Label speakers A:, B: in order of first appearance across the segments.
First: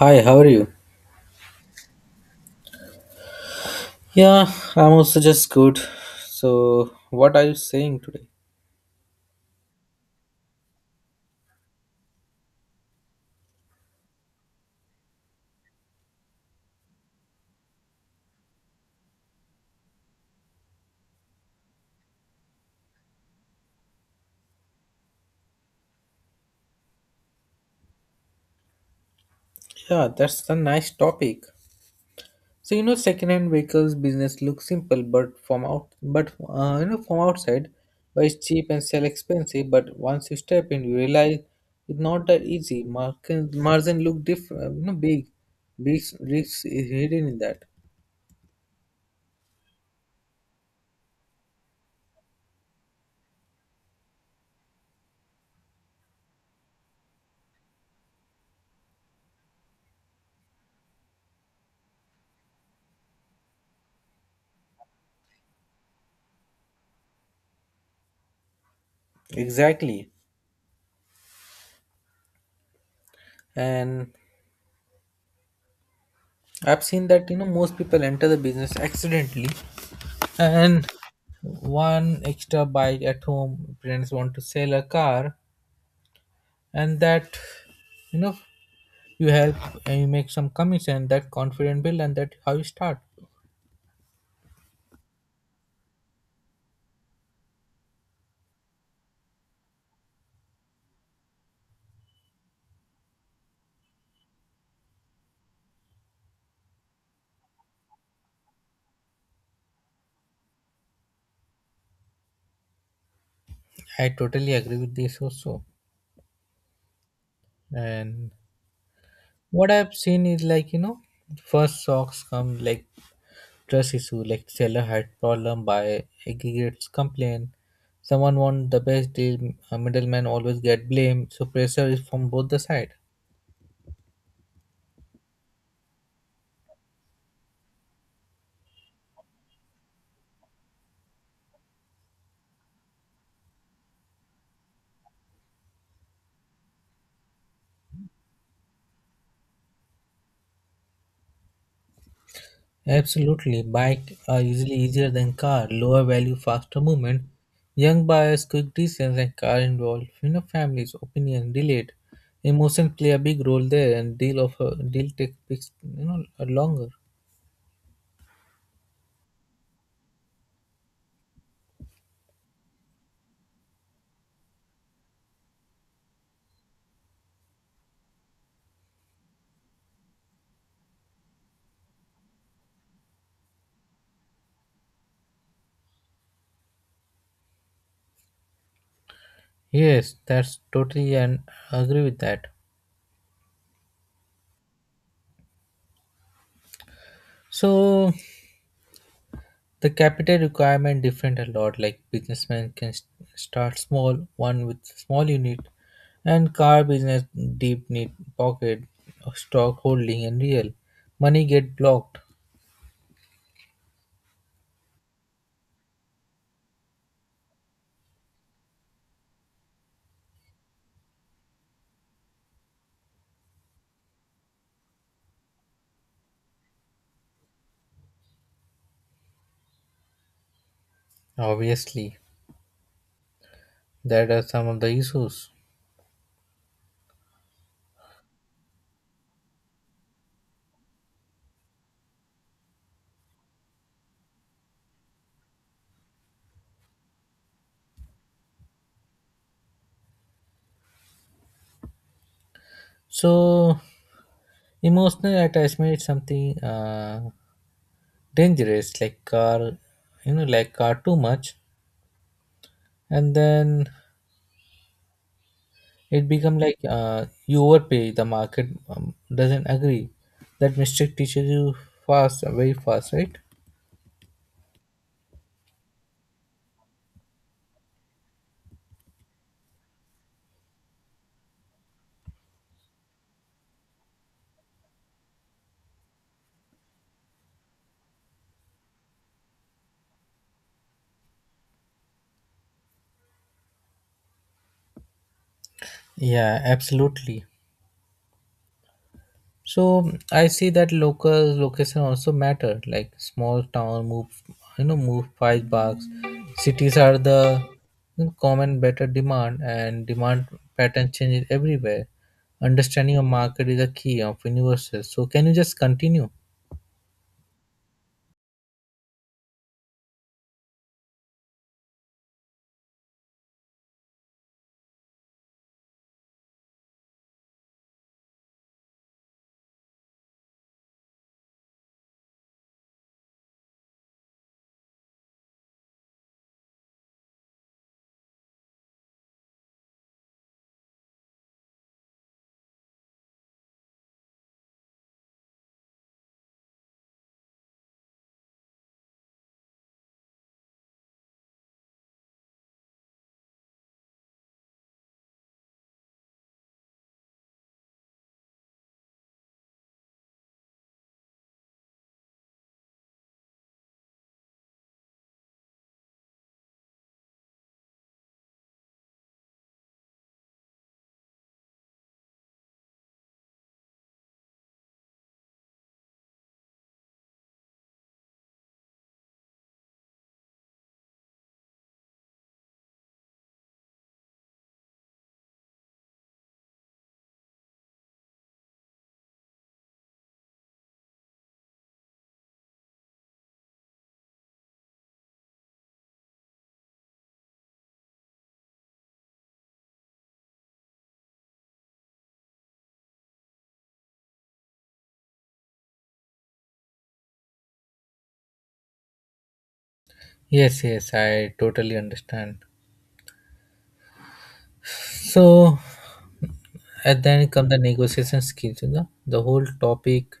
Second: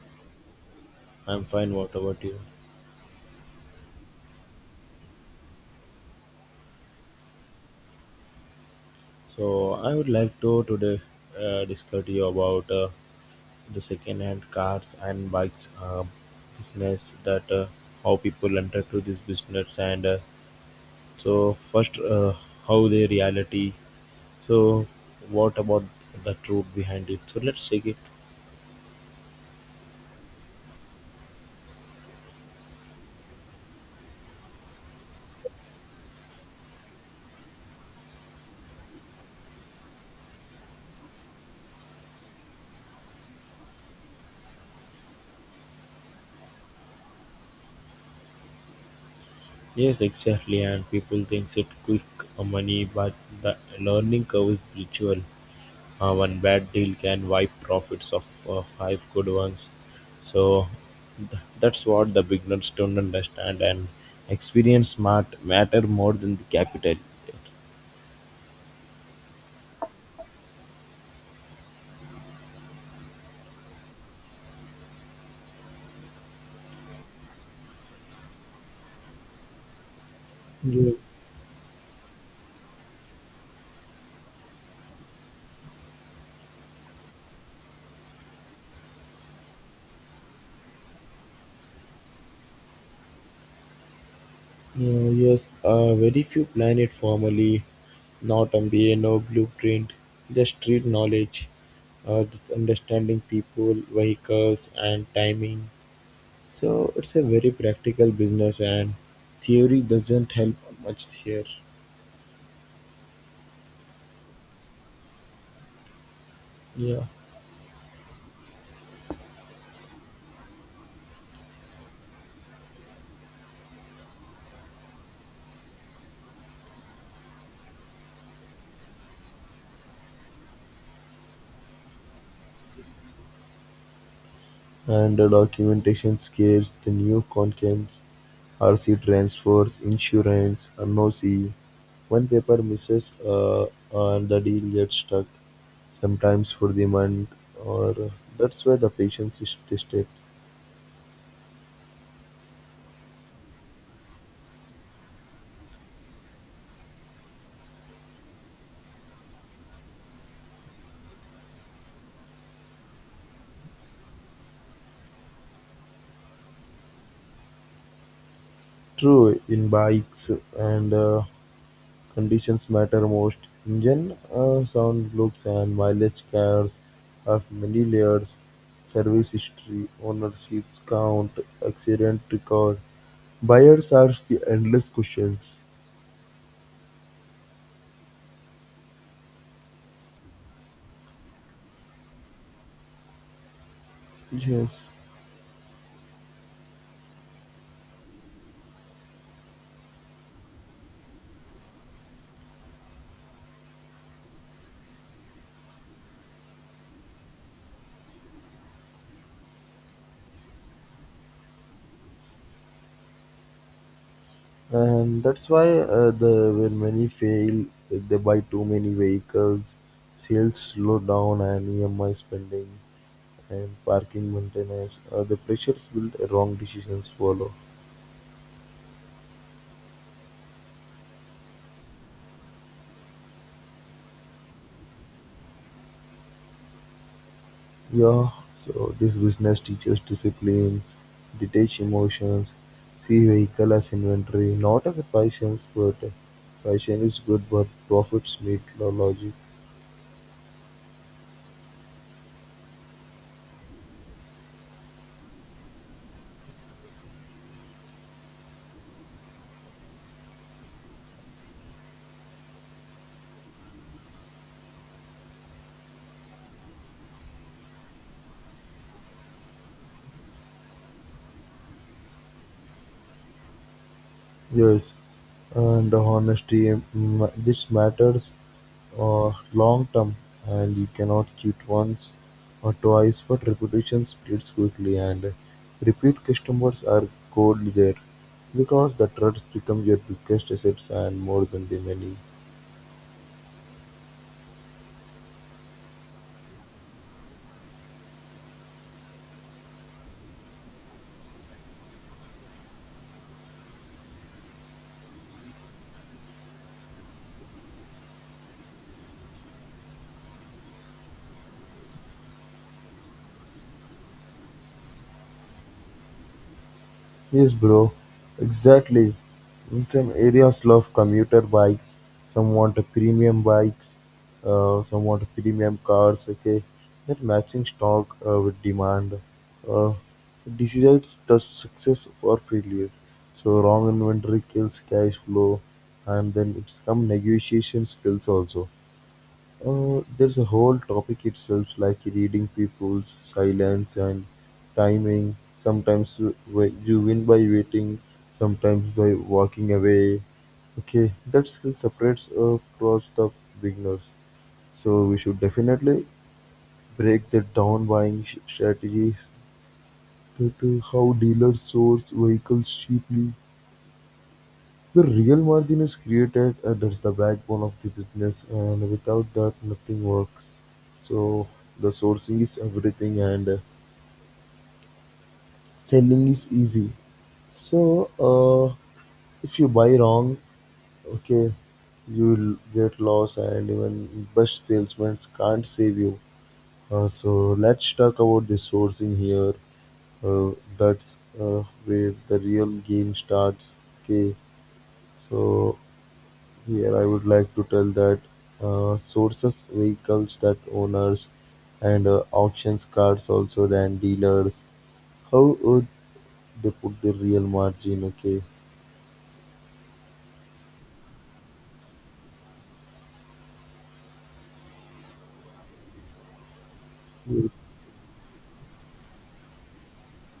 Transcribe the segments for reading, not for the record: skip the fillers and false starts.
A: Hi, how are you?
B: I'm fine. What about you?
A: Yeah, I'm also just good. So, what are you saying today?
B: So I would like to today discuss to you about the second-hand cars and bikes business that how people enter to this business and so first how they reality. So what about the truth behind it? So let's take it.
A: Yeah, that's a nice topic. So second-hand vehicles business looks simple, but from out, but you know, from outside, but it's cheap and sell expensive. But once you step in, you realize it's not that easy. Margin look different, big, big risks is hidden in that.
B: Yes, exactly. And people thinks it quick money, but the learning curve is virtual. One bad deal can wipe profits of five good ones. So that's what the beginners don't understand, and experience matter more than the capital.
A: Exactly, and I've seen that most people enter the business accidentally, and one extra bike at home, parents want to sell a car, and that you know you help, and you make some commission, that confident build, and that how you start.
B: Yes, very few plan it formally, not MBA, no blueprint, just street knowledge, just understanding people, vehicles, and timing. So it's a very practical business, and theory doesn't help much here.
A: I totally agree with this also,
B: Yeah.
A: and what I've seen is like, first socks come like trust issue, like seller had problem, buyer aggregates complain. Someone want the best deal, a middleman always get blamed, so pressure is from both the side.
B: And the documentation scares the new contents, rc transfers, insurance, NOC. One paper misses and the deal gets stuck, sometimes for the month, or that's where the patience is tested.
A: Absolutely, bike are usually easier than car, lower value, faster movement. Young buyers, quick decisions, and car involved. Families, opinion, delayed. Emotions play a big role there, and deal of a deal takes longer.
B: True in bikes and conditions matter most: engine sound, looks, and mileage; cars have many layers: service history, ownership count, accident record. Buyers ask the endless questions.
A: Yes, that's totally and agree with that.
B: Yes,
A: So the capital requirement different a lot. Like businessmen can start small, one with small unit, and car business deep need pocket, stock holding, and real money get blocked.
B: and that's why the when many fail, they buy too many vehicles, sales slow down, and EMI spending and parking maintenance. The pressures build, wrong decisions follow.
A: Obviously, that are some of the issues.
B: Yeah, so this business teaches discipline, detach emotions, see vehicle as inventory, not as a patience, but passion is good, but profits need the logic.
A: So, emotional attachment is something dangerous. Like car, like car too much, and then it become like, you overpay, the market doesn't agree. That mistake teaches you fast, very fast, right?
B: Yes, and honesty, this matters long term, and you cannot cheat once or twice, but reputation splits quickly, and repeat customers are gold there because the trust becomes your biggest assets and more than the money.
A: Yeah, absolutely. So, I see that local location also matter. Like small town move, move price box. Cities are the common better demand, and demand pattern changes everywhere. Understanding your market is a key of universal. So can you just continue?
B: Yes, bro, exactly. In some areas, love commuter bikes, some want a premium bikes, some want premium cars, okay? That matching stock with demand uh, decides the success or failure. So, wrong inventory kills cash flow, and then it's come negotiation skills also. There's a whole topic itself, like reading people's silence and timing. Sometimes you, you win by waiting, sometimes by walking away. Okay, that skill separates across the beginners. So we should definitely break that down buying strategies that to how dealers source vehicles cheaply. The real margin is created, and that's the backbone of the business, and without that, nothing works. So, the sourcing is everything, and selling is easy. So, if you buy wrong, okay, you will get lost, and even best salesmen can't save you. So, let's talk about the sourcing here. That's where the real game starts. Okay, so here I would like to tell that sources vehicles that owners and auctions cars also than dealers. How would they put the real margin? Okay.
A: Yes, yes, I totally understand. So, and then
B: Yes.
A: come the negotiation skills, the whole topic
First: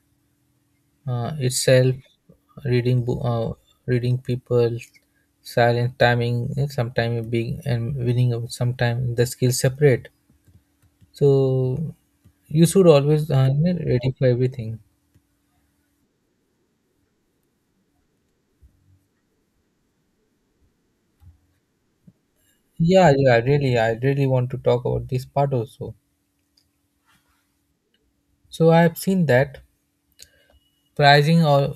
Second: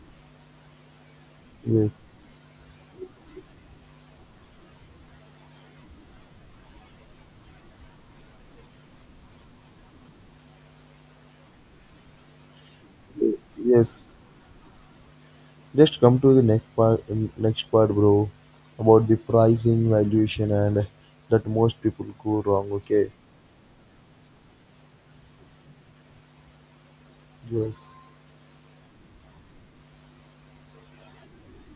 B: Yes.
A: itself, reading bo- uh, reading people silent, timing, sometimes being and winning, sometimes the skills separate. So you should always
B: Yes.
A: ready for everything.
B: Just come to the next part. Next part, bro, about the pricing, valuation, and that most people go wrong. Okay.
A: Yeah, yeah, really I really want to talk about this part also.
B: Yes.
A: So I have seen that pricing or,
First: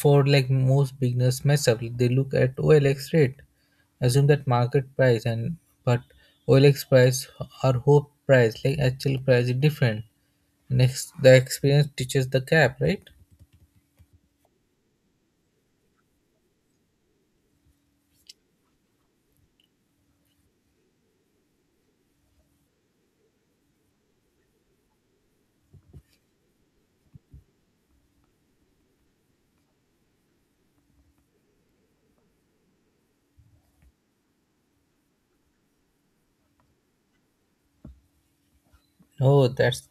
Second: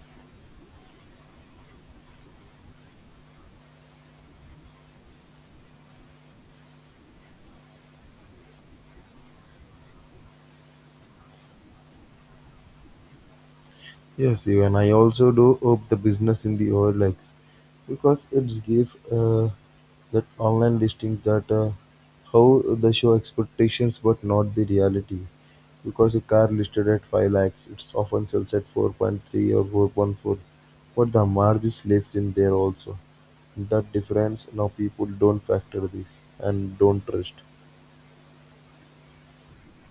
A: for like most beginners mess up, they look at OLX rate, assume that market price, and but OLX price or hope price, like actual price is different. Next the experience teaches the gap, right?
B: Yes, even I also do up the business in the OLX because it's give that online listing that how they show expectations but not the reality. Because a car listed at 5 lakhs, it's often sells at 4.3 or 4.4, but the margin lives in there also. That difference now people don't factor this and don't trust.
A: Oh, that's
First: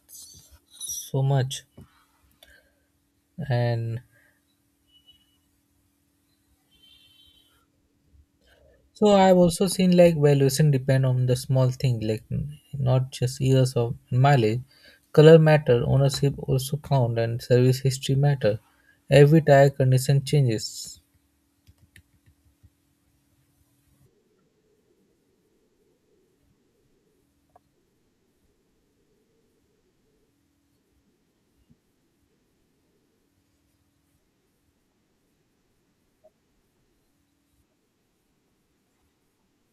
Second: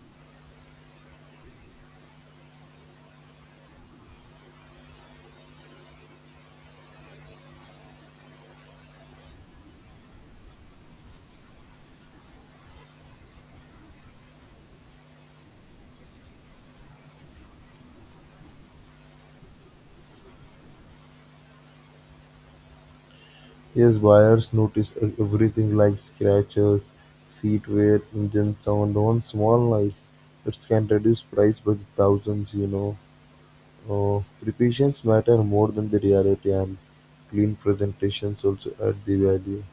A: so much. And so I've also seen like valuation depend on the small thing, like not just years of mileage. Color matter, ownership also count, and service history matter. Every tire condition changes.
B: Yes, buyers noticed everything like scratches, seat wear, engine sound. On small noise, it can reduce price by the thousands, you know. Preparations matter more than the reality, and clean presentations also add the value.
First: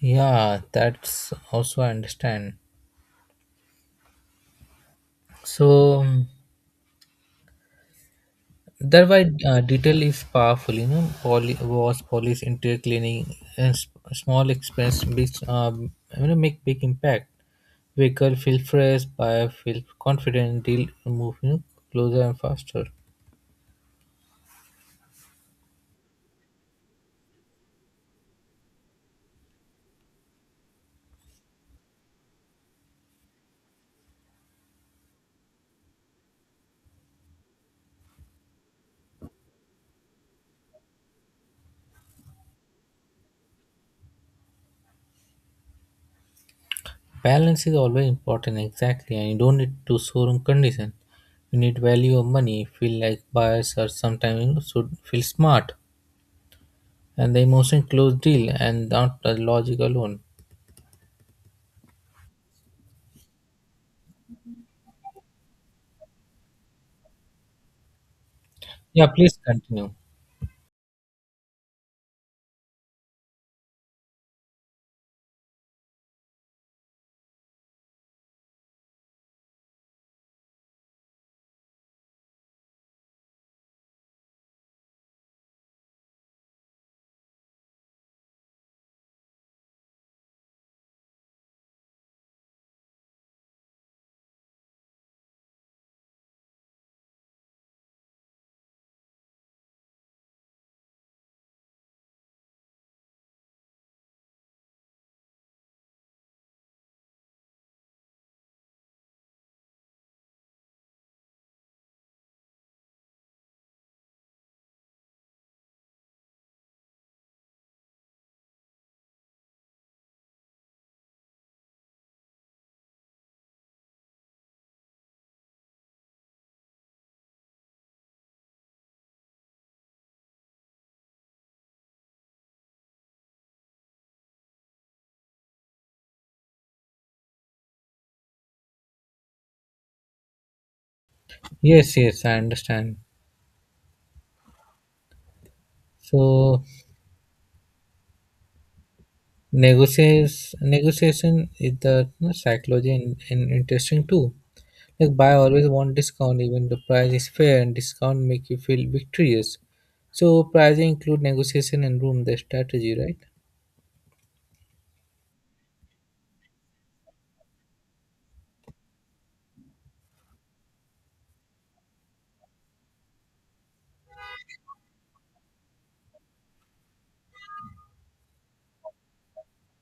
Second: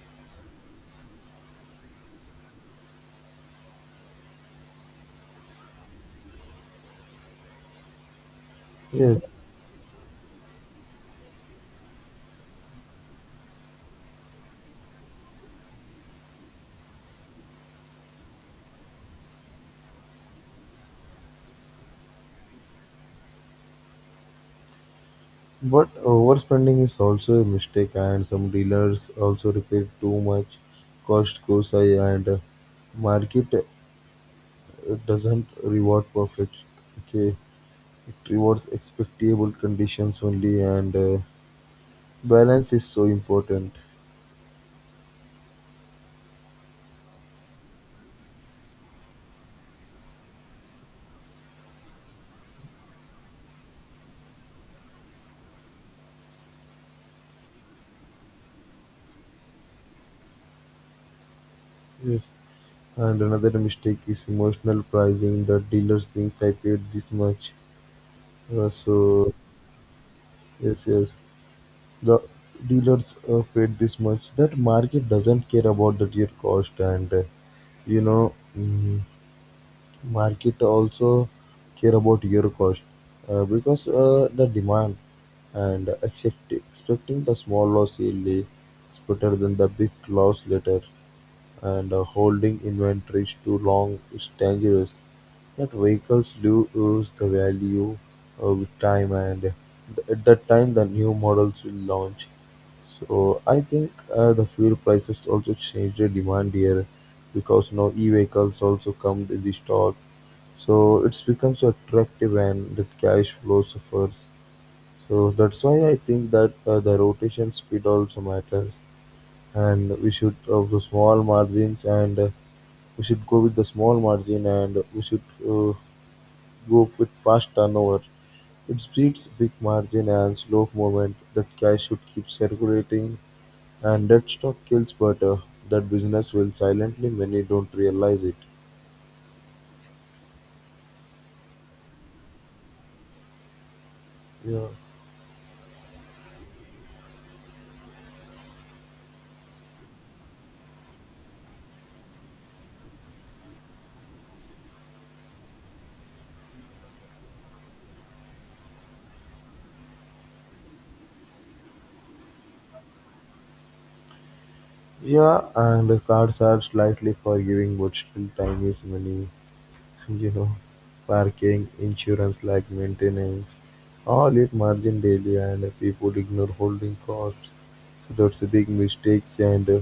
A: Yeah, that's also I understand. So that why
B: Yes,
A: detail is powerful. Poly wash, polish, interior cleaning, and small expense, big, make big impact. Quicker, feel fresh, buyer feel confident, deal move closer and faster.
B: but overspending is also a mistake, and some dealers also repair too much. Cost goes high, and market doesn't reward perfect. Okay, it rewards expectable conditions only, and balance is so important.
A: Balance is always important, exactly, and you don't need to showroom condition. You need value of money, feel like buyers are sometimes should feel smart, and the emotion close deal and not the logic alone.
B: Yes. And another mistake is emotional pricing. The dealers thinks I paid this much,
A: Yeah,
B: so
A: please continue.
B: yes, yes. The dealers paid this much. That market doesn't care about that your cost, and you know. mm, market also care about your cost because the demand and accept, expecting the small loss early is better than the big loss later and holding inventories too long is dangerous that vehicles lose the value with time and at that time the new models will launch. So I think the fuel prices also change the demand here because now e-vehicles also come in the stock. So it's becomes attractive and the cash flow suffers. So that's why I think that the rotation speed also matters, and we should of the small margins and we should go with the small margin and we should go with fast turnover. It beats big margin and slow movement that cash should keep circulating and dead stock kills butter. That business will silently many don't realize it.
A: Yes, yes, I understand.
B: Yeah.
A: So negotiation is the, psychology and interesting too. Like buy always want discount even the price is fair, and discount make you feel victorious. So pricing include negotiation and room the strategy, right?
B: Yeah, and the cards are slightly forgiving but still time is money, you know. Parking, insurance like maintenance, all it margin daily and people ignore holding costs. So that's a big mistakes and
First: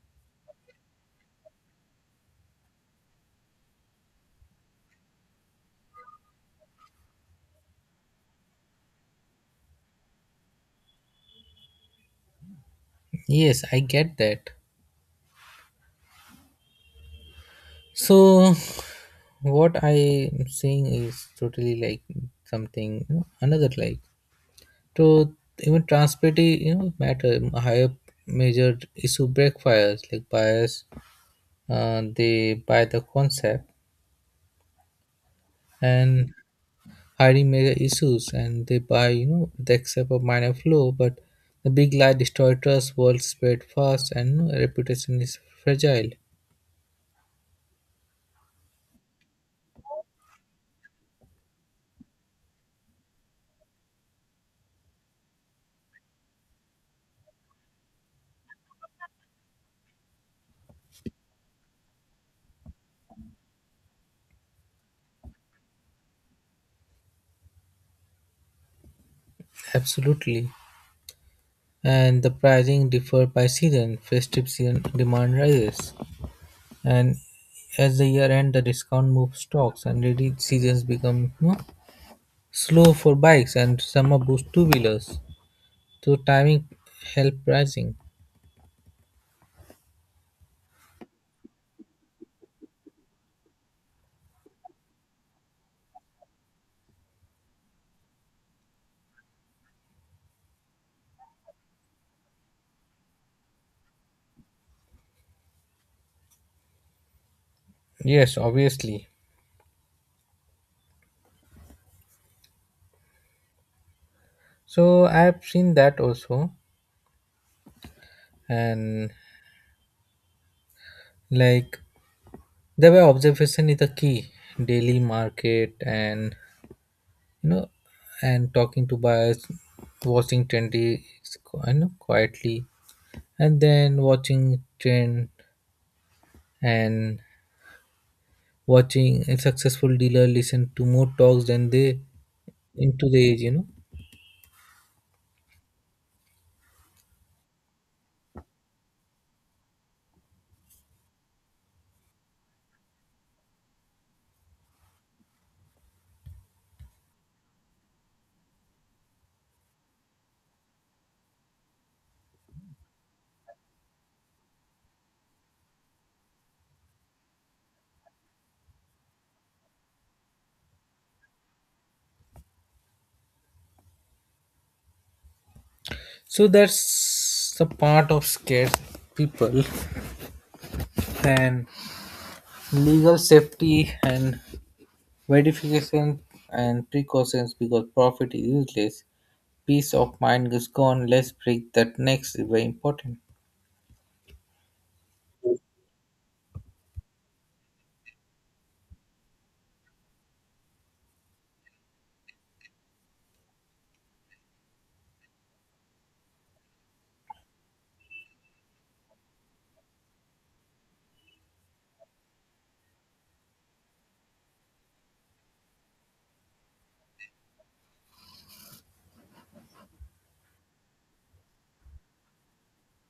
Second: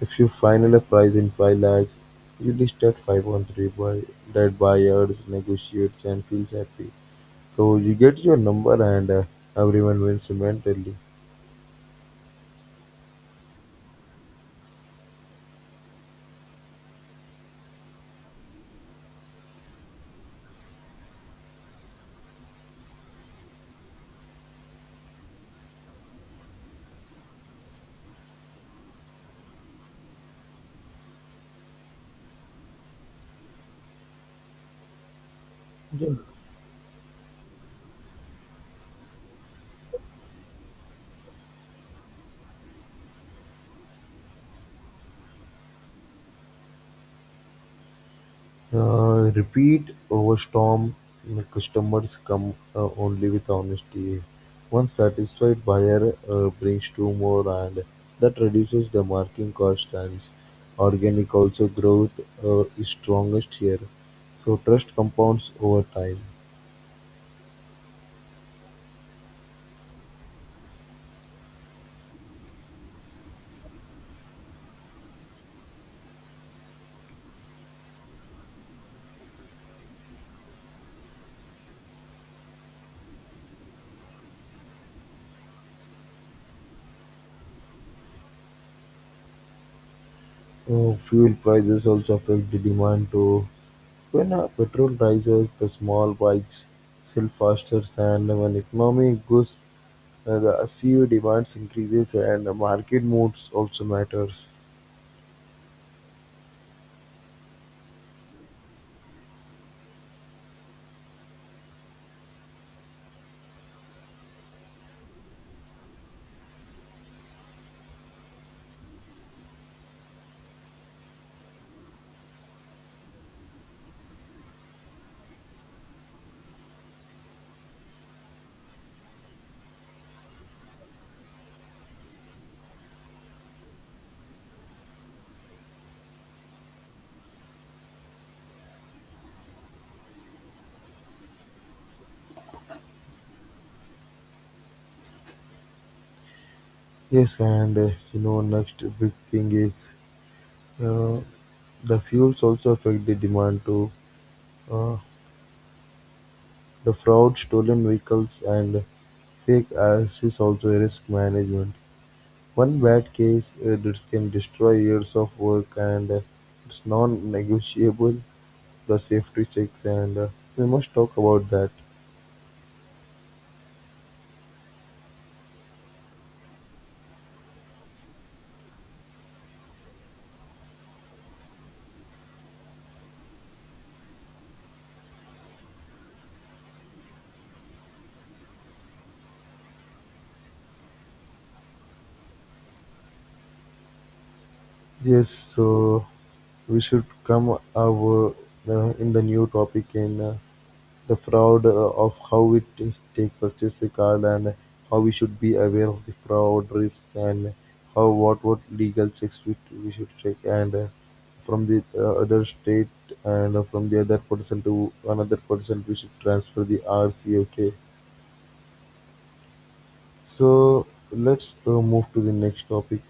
B: if you final a price in 5 lakhs, you list at 5.3 by that buyers negotiates and feels happy. So you get your number and everyone wins mentally.
A: Yes, I get that. So what I am saying is totally like something, another like, so even transparency matter higher, major issue break fires like buyers, they buy the concept and hiding major issues, and they buy they accept a minor flaw, but the big lie destroys trust, world spread fast, and reputation is fragile.
B: Repeat over storm. The customers come only with honesty. One satisfied buyer brings two more, and that reduces the marketing cost. And organic also growth is strongest here. So trust compounds over time.
A: Absolutely, and the pricing differ by season, festive season demand rises, and as the year end the discount moves stocks, and ready seasons become slow for bikes, and summer boosts two wheelers. So timing help pricing.
B: Fuel prices also affect the demand too. When petrol rises, the small bikes sell faster, and when economy goes, the CO demands increases, and the market modes also matters.
A: Yes, obviously. So I've seen that also, and like the way observation is the key, daily market and you know and talking to buyers, watching trendy quietly, and then watching trend, and watching a successful dealer listen to more talks than they into the age,
B: Yes, and you know next big thing is uh, the fuels also affect the demand too. Uh, the fraud, stolen vehicles, and fake ads is also a risk management. One bad case that can destroy years of work, and it's non-negotiable. The safety checks and we must talk about that.
A: so that's the part of scared people, and legal safety and verification and precautions, because profit is useless, peace of mind is gone. Let's break that next is very important.
B: Yes, so we should come our in the new topic in the fraud of how we take purchase a card and how we should be aware of the fraud risks and how what legal checks we should check and from the other state and from the other person to another person we should transfer the rc. Okay, so let's move to the next topic.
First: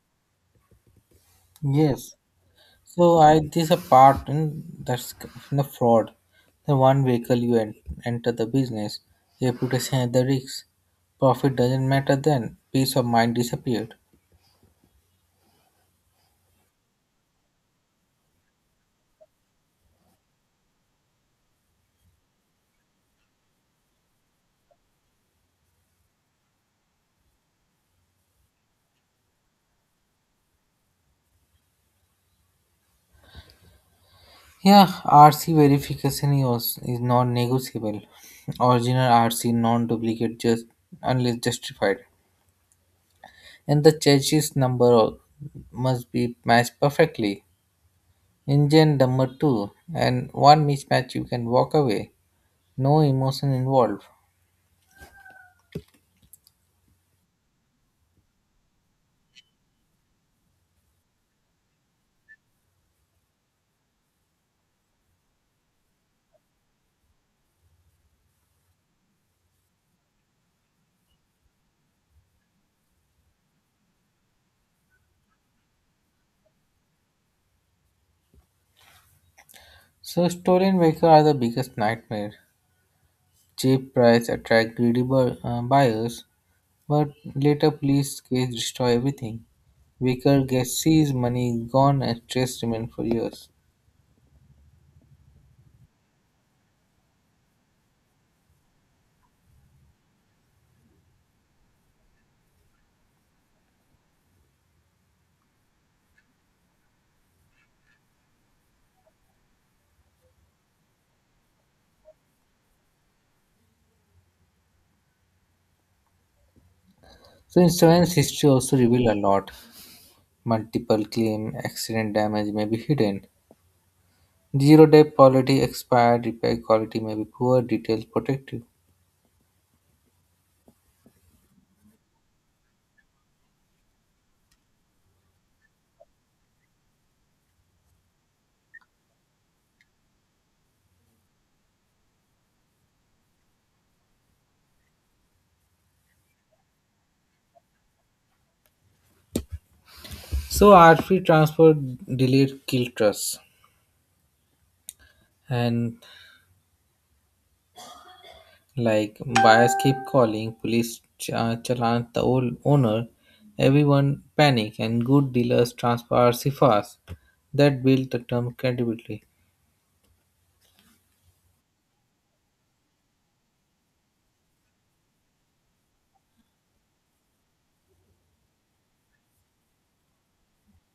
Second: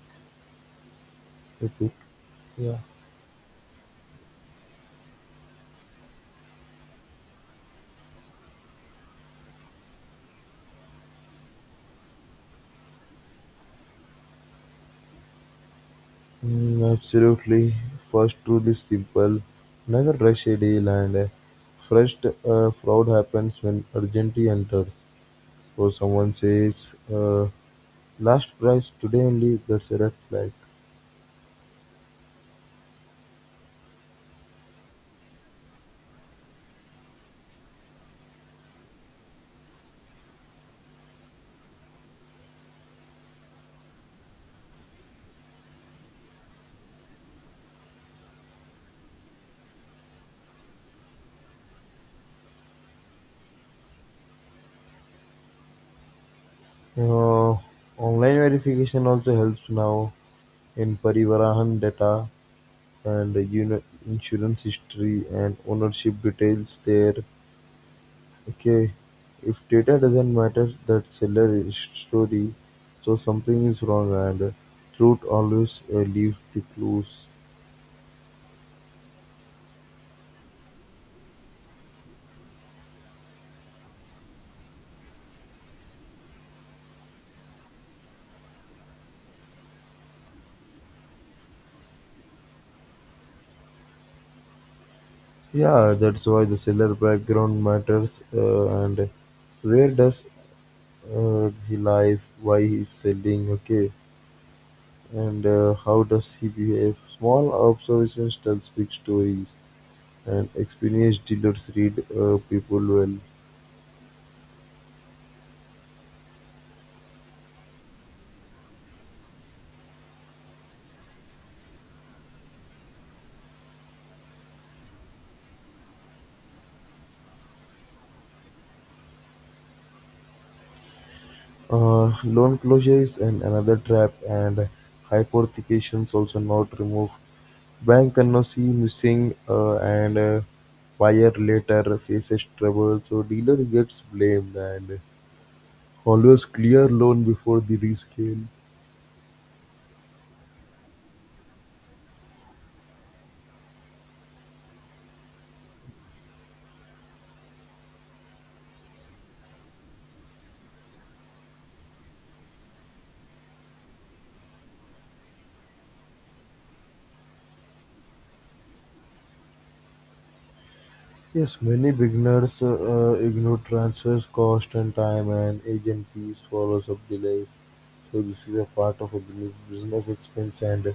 B: Okay.
A: Yes.
B: Yeah,
A: So I this a part in, that's in the fraud. The one vehicle you enter the business, reputation at the risk, profit doesn't matter then. Peace of mind disappeared.
B: absolutely. First rule is simple. Never rush a deal and first fraud happens when urgency enters. So someone says, last price today only, that's a red flag.
A: Yeah, RC verification is non-negotiable. Original RC non-duplicate just unless justified, and the chassis number must be matched perfectly. Engine number two, and one mismatch you can walk away. No emotion involved.
B: Uh, Online verification also helps now in Parivahan data and insurance history and ownership details there. Okay, if data doesn't matter, that seller is story, so something is wrong, and truth always leaves the clues.
A: So stolen vehicles are the biggest nightmare. Cheap price attract greedy buyers, but later police case destroy everything. Vehicle gets seized, money is gone, and stress remains for years.
B: Yeah, that's why the seller background matters, and where does he live, why he's selling, okay, and how does he behave. Small observations tell big stories, and experienced dealers read people well.
A: So insurance history also reveal a lot. Multiple claim, accident damage may be hidden. Zero day quality expired, repair quality may be poor, details protected.
B: Loan closure is an, another trap, and hypothecations also not removed. Bank cannot see missing and buyer later faces trouble, so dealer gets blamed and always clear loan before the rescale.
A: So RFP transfer delayed kill trust, and like buyers keep calling police, challan the old owner. Everyone panic and good dealers transfer RC fast. That built the term credibility.
B: Yes, many beginners ignore transfers cost and time and agent fees follows up delays. So this is a part of a business business expense and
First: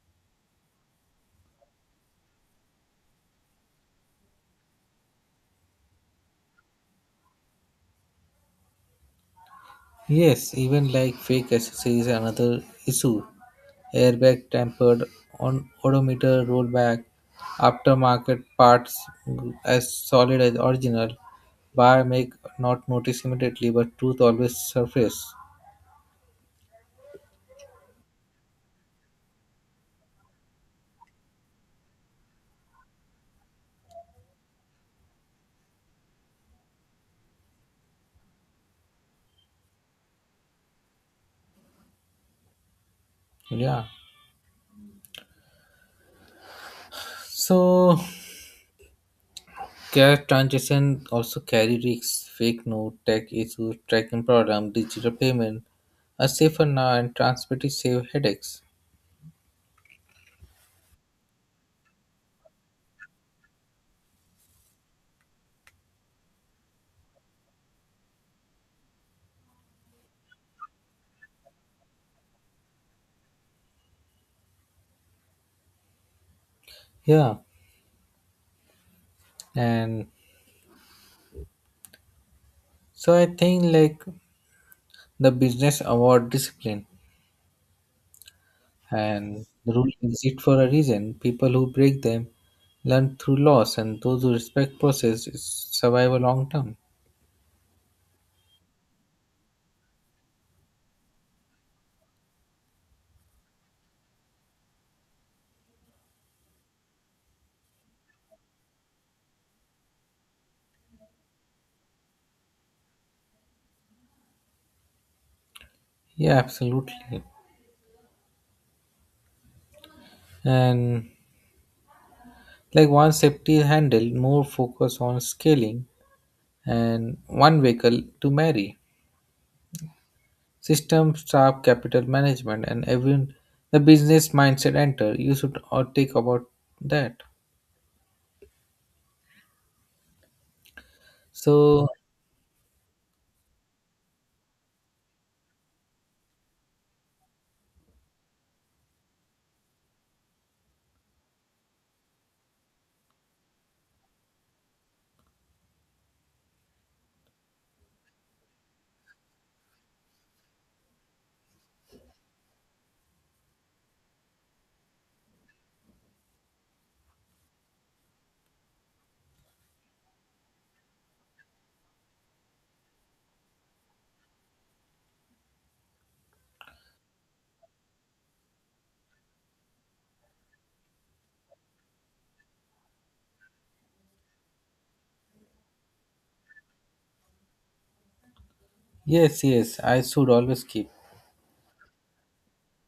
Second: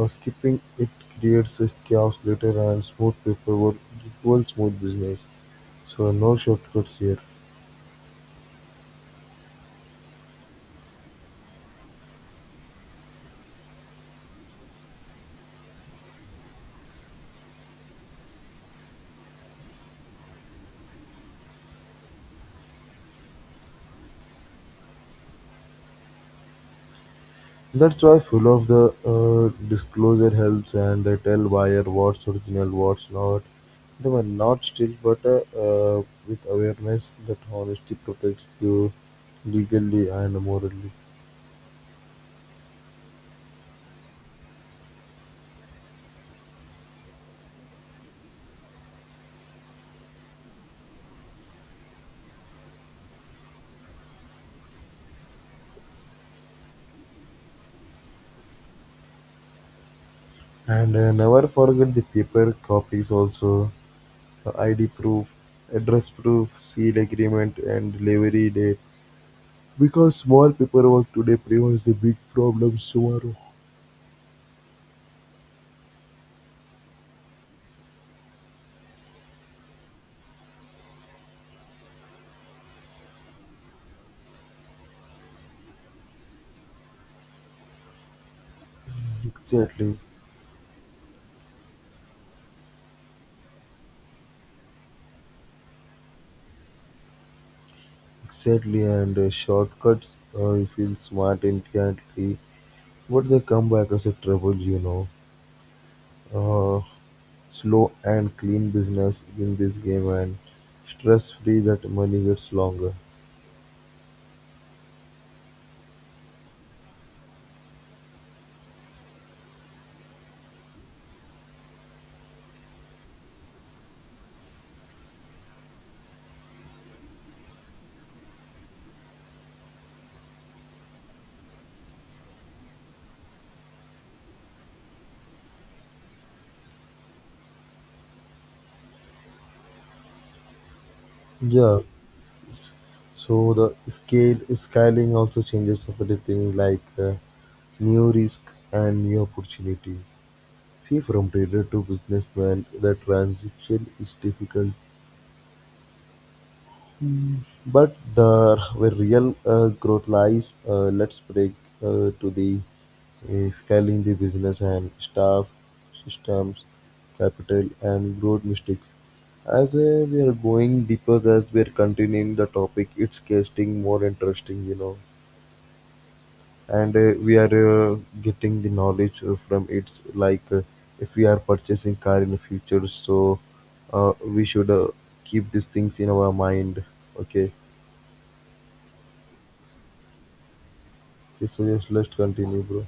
B: uh, skipping it creates a chaos later and smooth paperwork equals smooth business. So no shortcuts here.
A: Yes, even like fake accessories is another issue. Airbag tampered on odometer rollback, aftermarket parts as solid as original. Buyer may not notice immediately, but truth always surface.
B: That's why full of the disclosure helps and they tell buyer what's original, what's not. They were not still, but with awareness that honesty protects you legally and morally.
A: Yeah. So cash transaction also carry risks, fake note, tech issues, tracking problem, digital payment, a safer now and transmitted save headaches.
B: And never forget the paper copies also, the ID proof, address proof, seal agreement, and delivery date. Because small paperwork today prevents the big problems tomorrow.
A: Yeah. And so I think like the business award discipline and the rule
B: Exactly,
A: exist for a reason. People who break them learn through loss, and those who respect process is survive a long term.
B: exactly, and shortcuts you feel smart instantly, but they come back as a trouble, you know. Uh, Slow and clean business in this game, and stress free that money gets longer.
A: Yeah, absolutely. And like once safety is handled, more focus on scaling and one vehicle to marry. System, staff, capital management, and every the business mindset enter. You should all take about that.
B: Yeah,
A: So
B: s- so the scale scaling also changes everything like new risks and new opportunities. See from trader to businessman, the transition is difficult, but the where real growth lies. Let's break to the scaling the business and staff, systems, capital, and growth mistakes. As we are going deeper, as we are continuing the topic, it's getting more interesting, you know. And we are getting the knowledge from it like if we are purchasing car in the future so we should keep these things in our mind, okay.
A: yes, yes, I should always keep.
B: So just let's continue, bro.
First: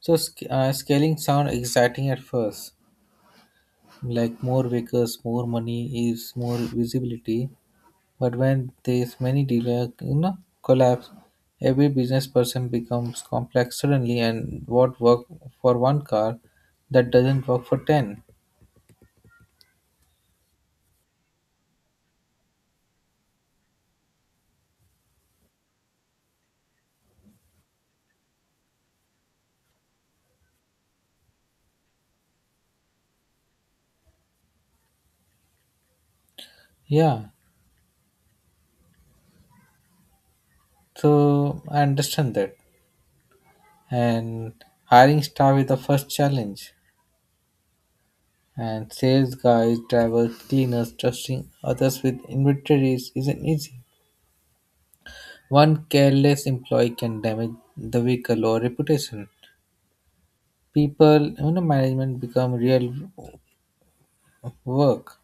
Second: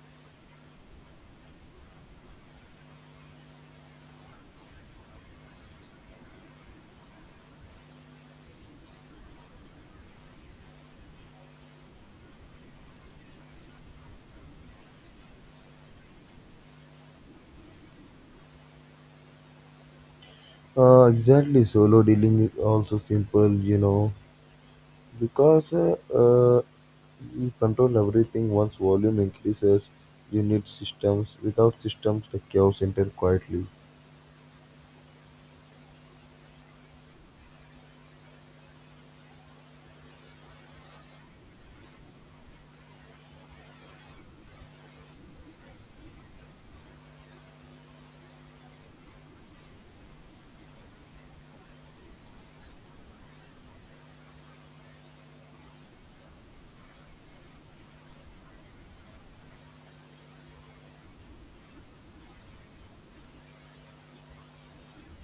A: So scaling sound exciting at first, like more vehicles, more money is more visibility. But when there's many dealer, collapse, every business person becomes complex suddenly, and what work for one car, that doesn't work for 10.
B: Exactly, solo dealing is also simple, you know, because you control everything. Once volume increases you need systems. Without systems the chaos enter quietly.
A: Yeah, so I understand that. And hiring staff is the first challenge. And sales guys, drivers, cleaners, trusting others with inventories isn't easy. One careless employee can damage the vehicle or reputation. People, management become real work.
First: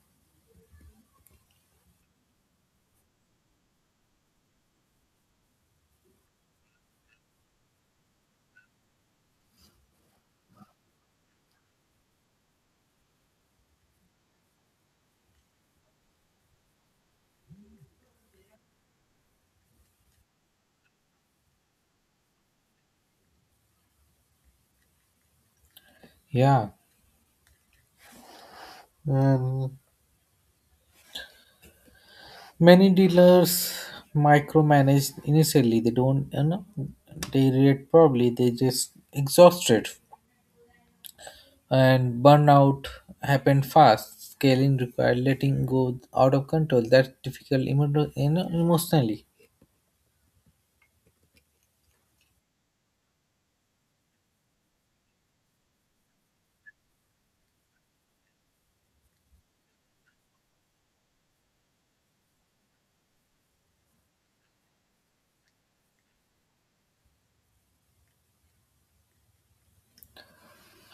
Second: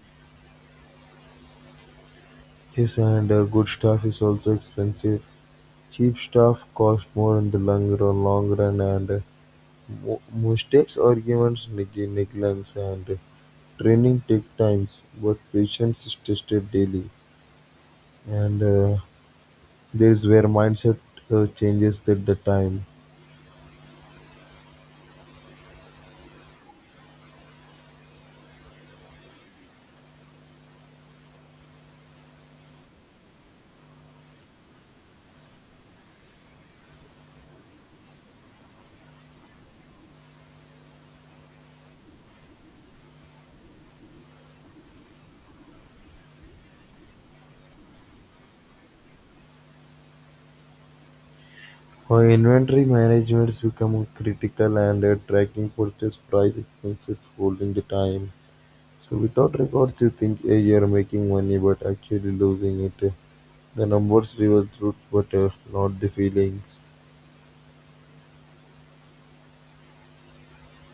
B: Yes, and good stuff is also expensive. Cheap stuff costs more in the long run and mistakes, arguments, negligence, and training take times, but patience is tested daily. And there is where mindset changes at the time.
A: Yeah. And many dealers micromanage initially. They don't, they react probably. They just exhausted and burnout happened fast. Scaling required letting go out of control. That's difficult, emotionally.
B: Our inventory management is becoming critical, and tracking purchase price expenses holding the time. So without records, you think hey, you're making money, but actually losing it. The numbers reveal truth, but not the feelings.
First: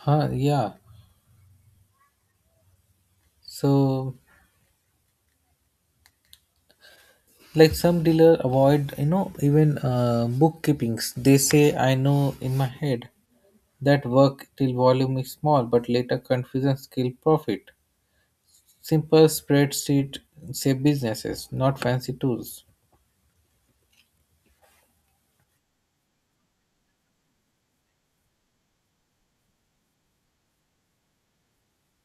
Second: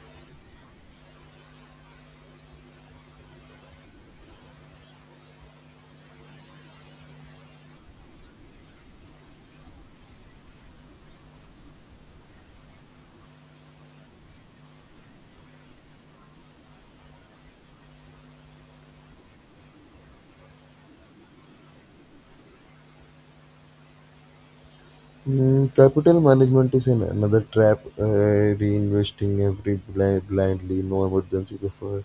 A: Huh? Yeah. So, like some dealer avoid even bookkeepings. They say I know in my head that work till volume is small, but later confusion skill profit. Simple spreadsheet save businesses, not fancy tools.
B: Capital management is an, another trap. Reinvesting every blind blindly, no emergency before.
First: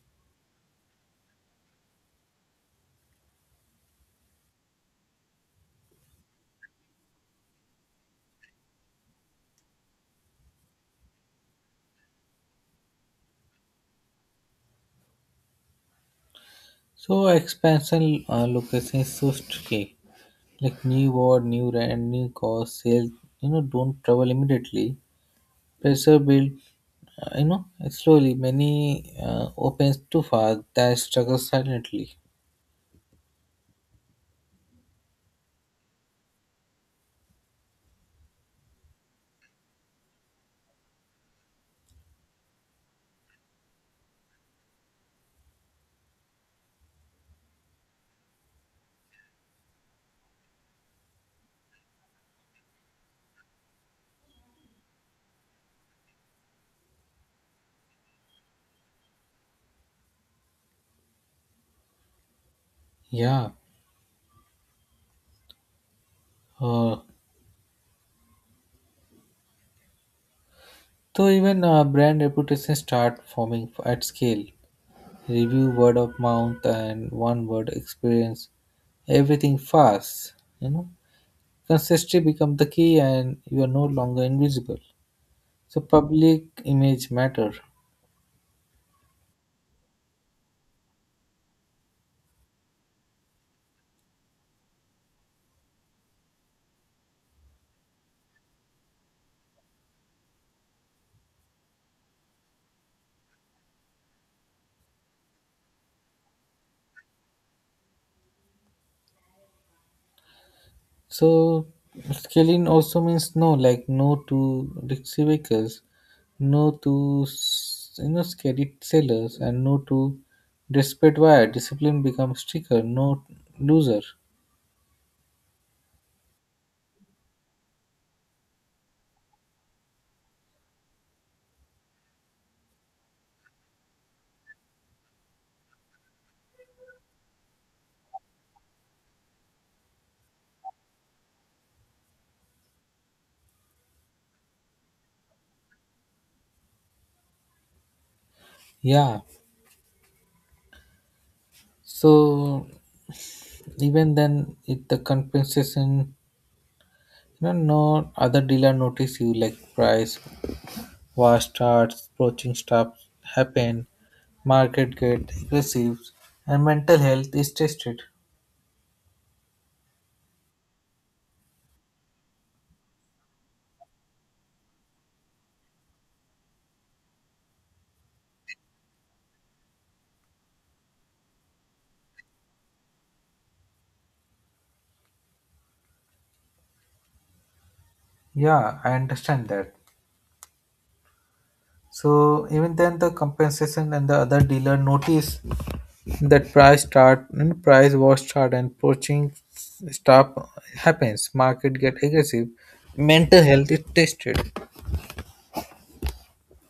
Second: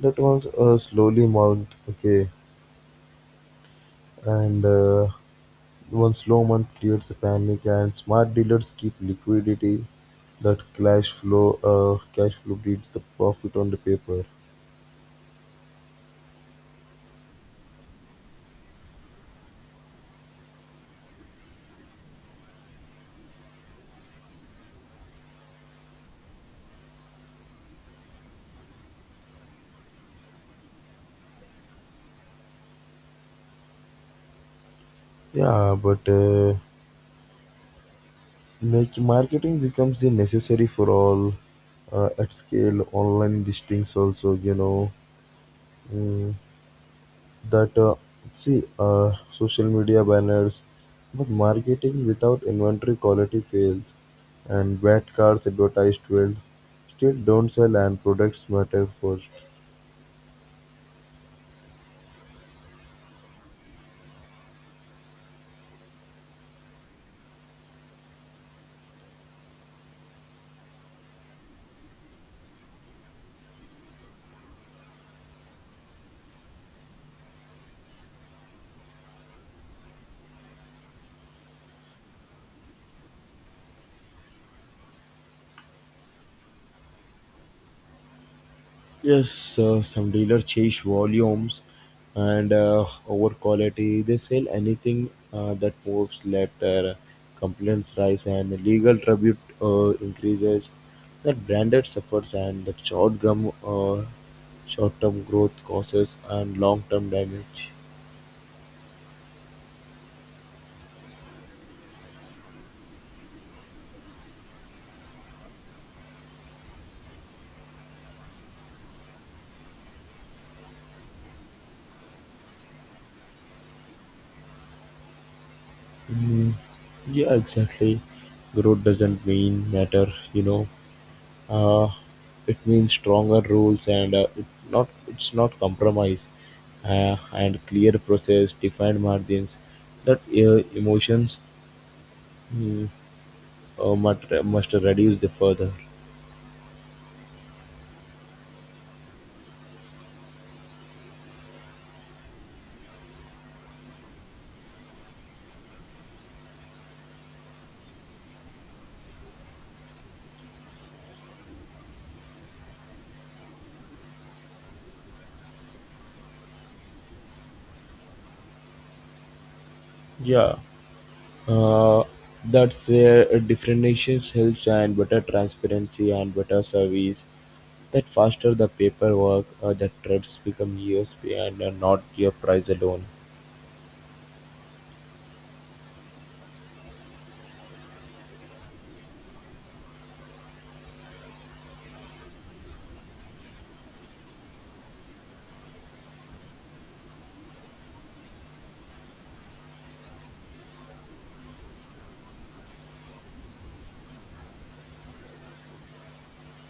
B: That one's a slowly mount. Okay, and one slow month creates a panic, and smart dealers keep liquidity. That cash flow beats the profit on the paper.
A: So expansion location is so tricky, like new war, new rent, new cost, sales. Don't travel immediately. Pressure build. Slowly. Many opens too fast that struggle silently.
B: Yeah, but make marketing becomes the necessary for all at scale. Online listings also, you know. Mm, that see social media banners but marketing without inventory quality fails and bad cars advertised well still don't sell and products matter first.
A: Yeah. Uh, so even brand reputation start forming at scale. Review, word of mouth, and one word experience. Everything fast. You know, consistency become the key, and you are no longer invisible. So public image matter.
B: Yes, some dealers chase volumes and over quality. They sell anything that moves later. Complaints rise and legal tribute increases. That branded suffers and the short-term, short-term growth causes and long-term damage.
A: So scaling also means no, like no to risky vehicles, no to scary sellers, and no to desperate buyer. Discipline becomes stricter, no loser.
B: Mm, yeah, exactly. Growth doesn't mean matter, you know. uh, it means stronger rules and it not it's not compromise and clear process defined margins that emotions mm, must reduce the further.
A: Yeah. So even then, if the compensation, no other dealer notice you, like price war starts, poaching stops happen, market get aggressive, and mental health is tested.
B: Yeah uh, that's where differentiations helps and better transparency and better service that faster the paperwork that trades become years behind and not your price alone.
A: Yeah, I understand that. So even then, the compensation and the other dealer noticed that price start and price was start, and poaching stop happens. Market get aggressive. Mental health is tested.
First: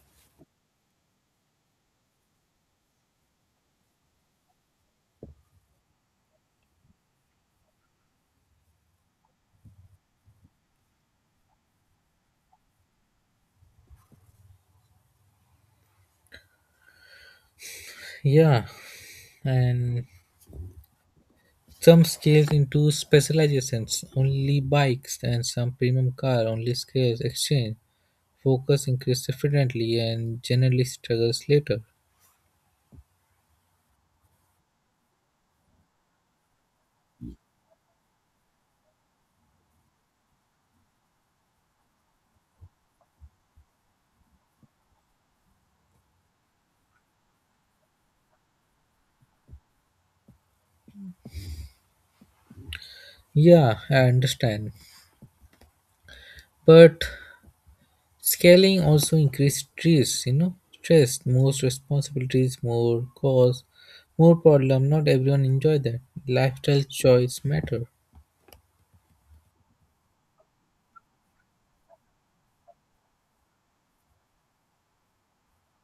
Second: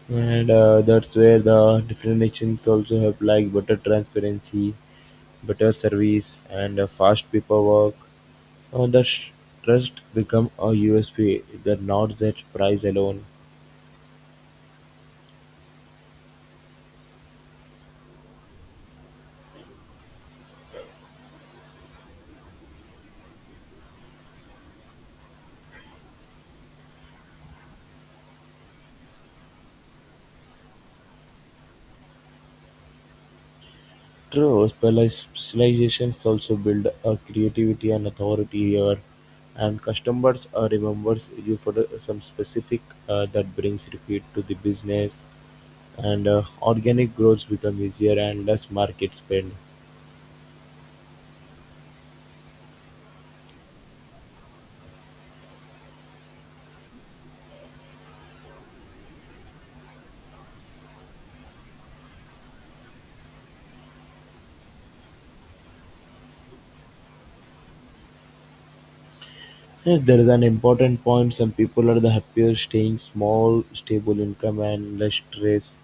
B: And that's where the different nations also have like better transparency, better service, and fast paperwork. Uh, the sh- Trust become a USP, the not that price alone.
A: Yeah, and some scaled into specializations, only bikes, and some premium car, only scales, exchange. Focus increased differently and generally struggles later.
B: True, specializations also build a creativity and authority here, and customers remembers you for the, some specific that brings repeat to the business, and organic growth become easier and less market spend.
A: Yeah, I understand. But scaling also increased stress, stress, most responsibilities, more cause, more problem. Not everyone enjoy that. Lifestyle choice matter.
B: Yes, there is an important point. Some people are the happier staying small, stable income and less stress,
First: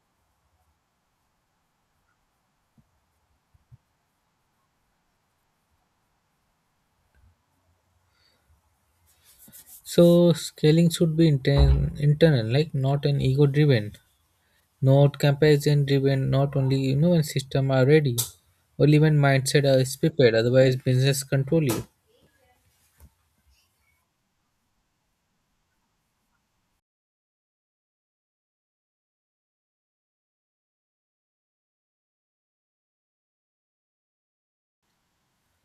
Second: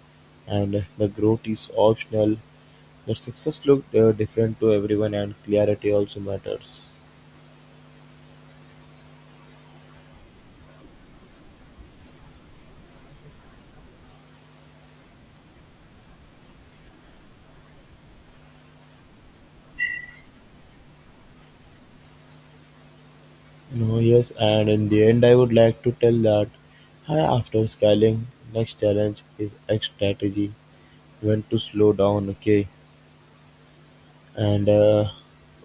B: and the growth is optional. The success look different to everyone, and clarity also matters.
A: So scaling should be internal, like not an ego driven, not comparison driven, not only when system are ready, only when mindset is prepared, otherwise business control you.
B: No, yes, and in the end, I would like to tell that hi, after scaling, next challenge is X strategy. When to slow down, okay? And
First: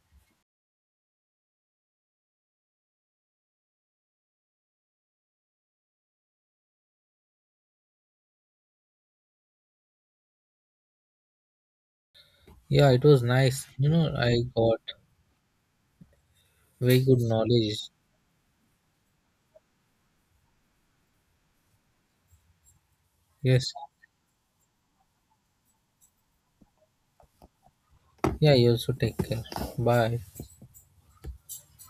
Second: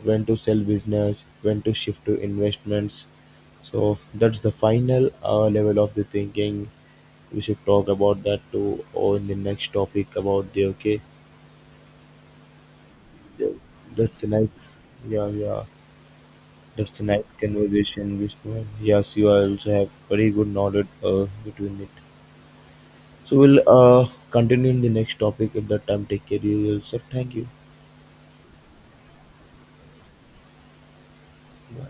B: when to sell business, when to shift to investments. So that's the final level of the thinking. We should talk about that too or in the next topic about the okay.
A: Yeah, it was nice.
B: That's a
A: I
B: nice,
A: got
B: yeah, yeah.
A: very
B: That's a
A: good
B: nice
A: knowledge.
B: conversation, Vishnu. Yes, you also have very good knowledge between it. So we'll
A: Yes.
B: continue in the next topic at that time. Take care of yourself. Thank you.
A: Yeah, you also take care. Bye.
B: Bye.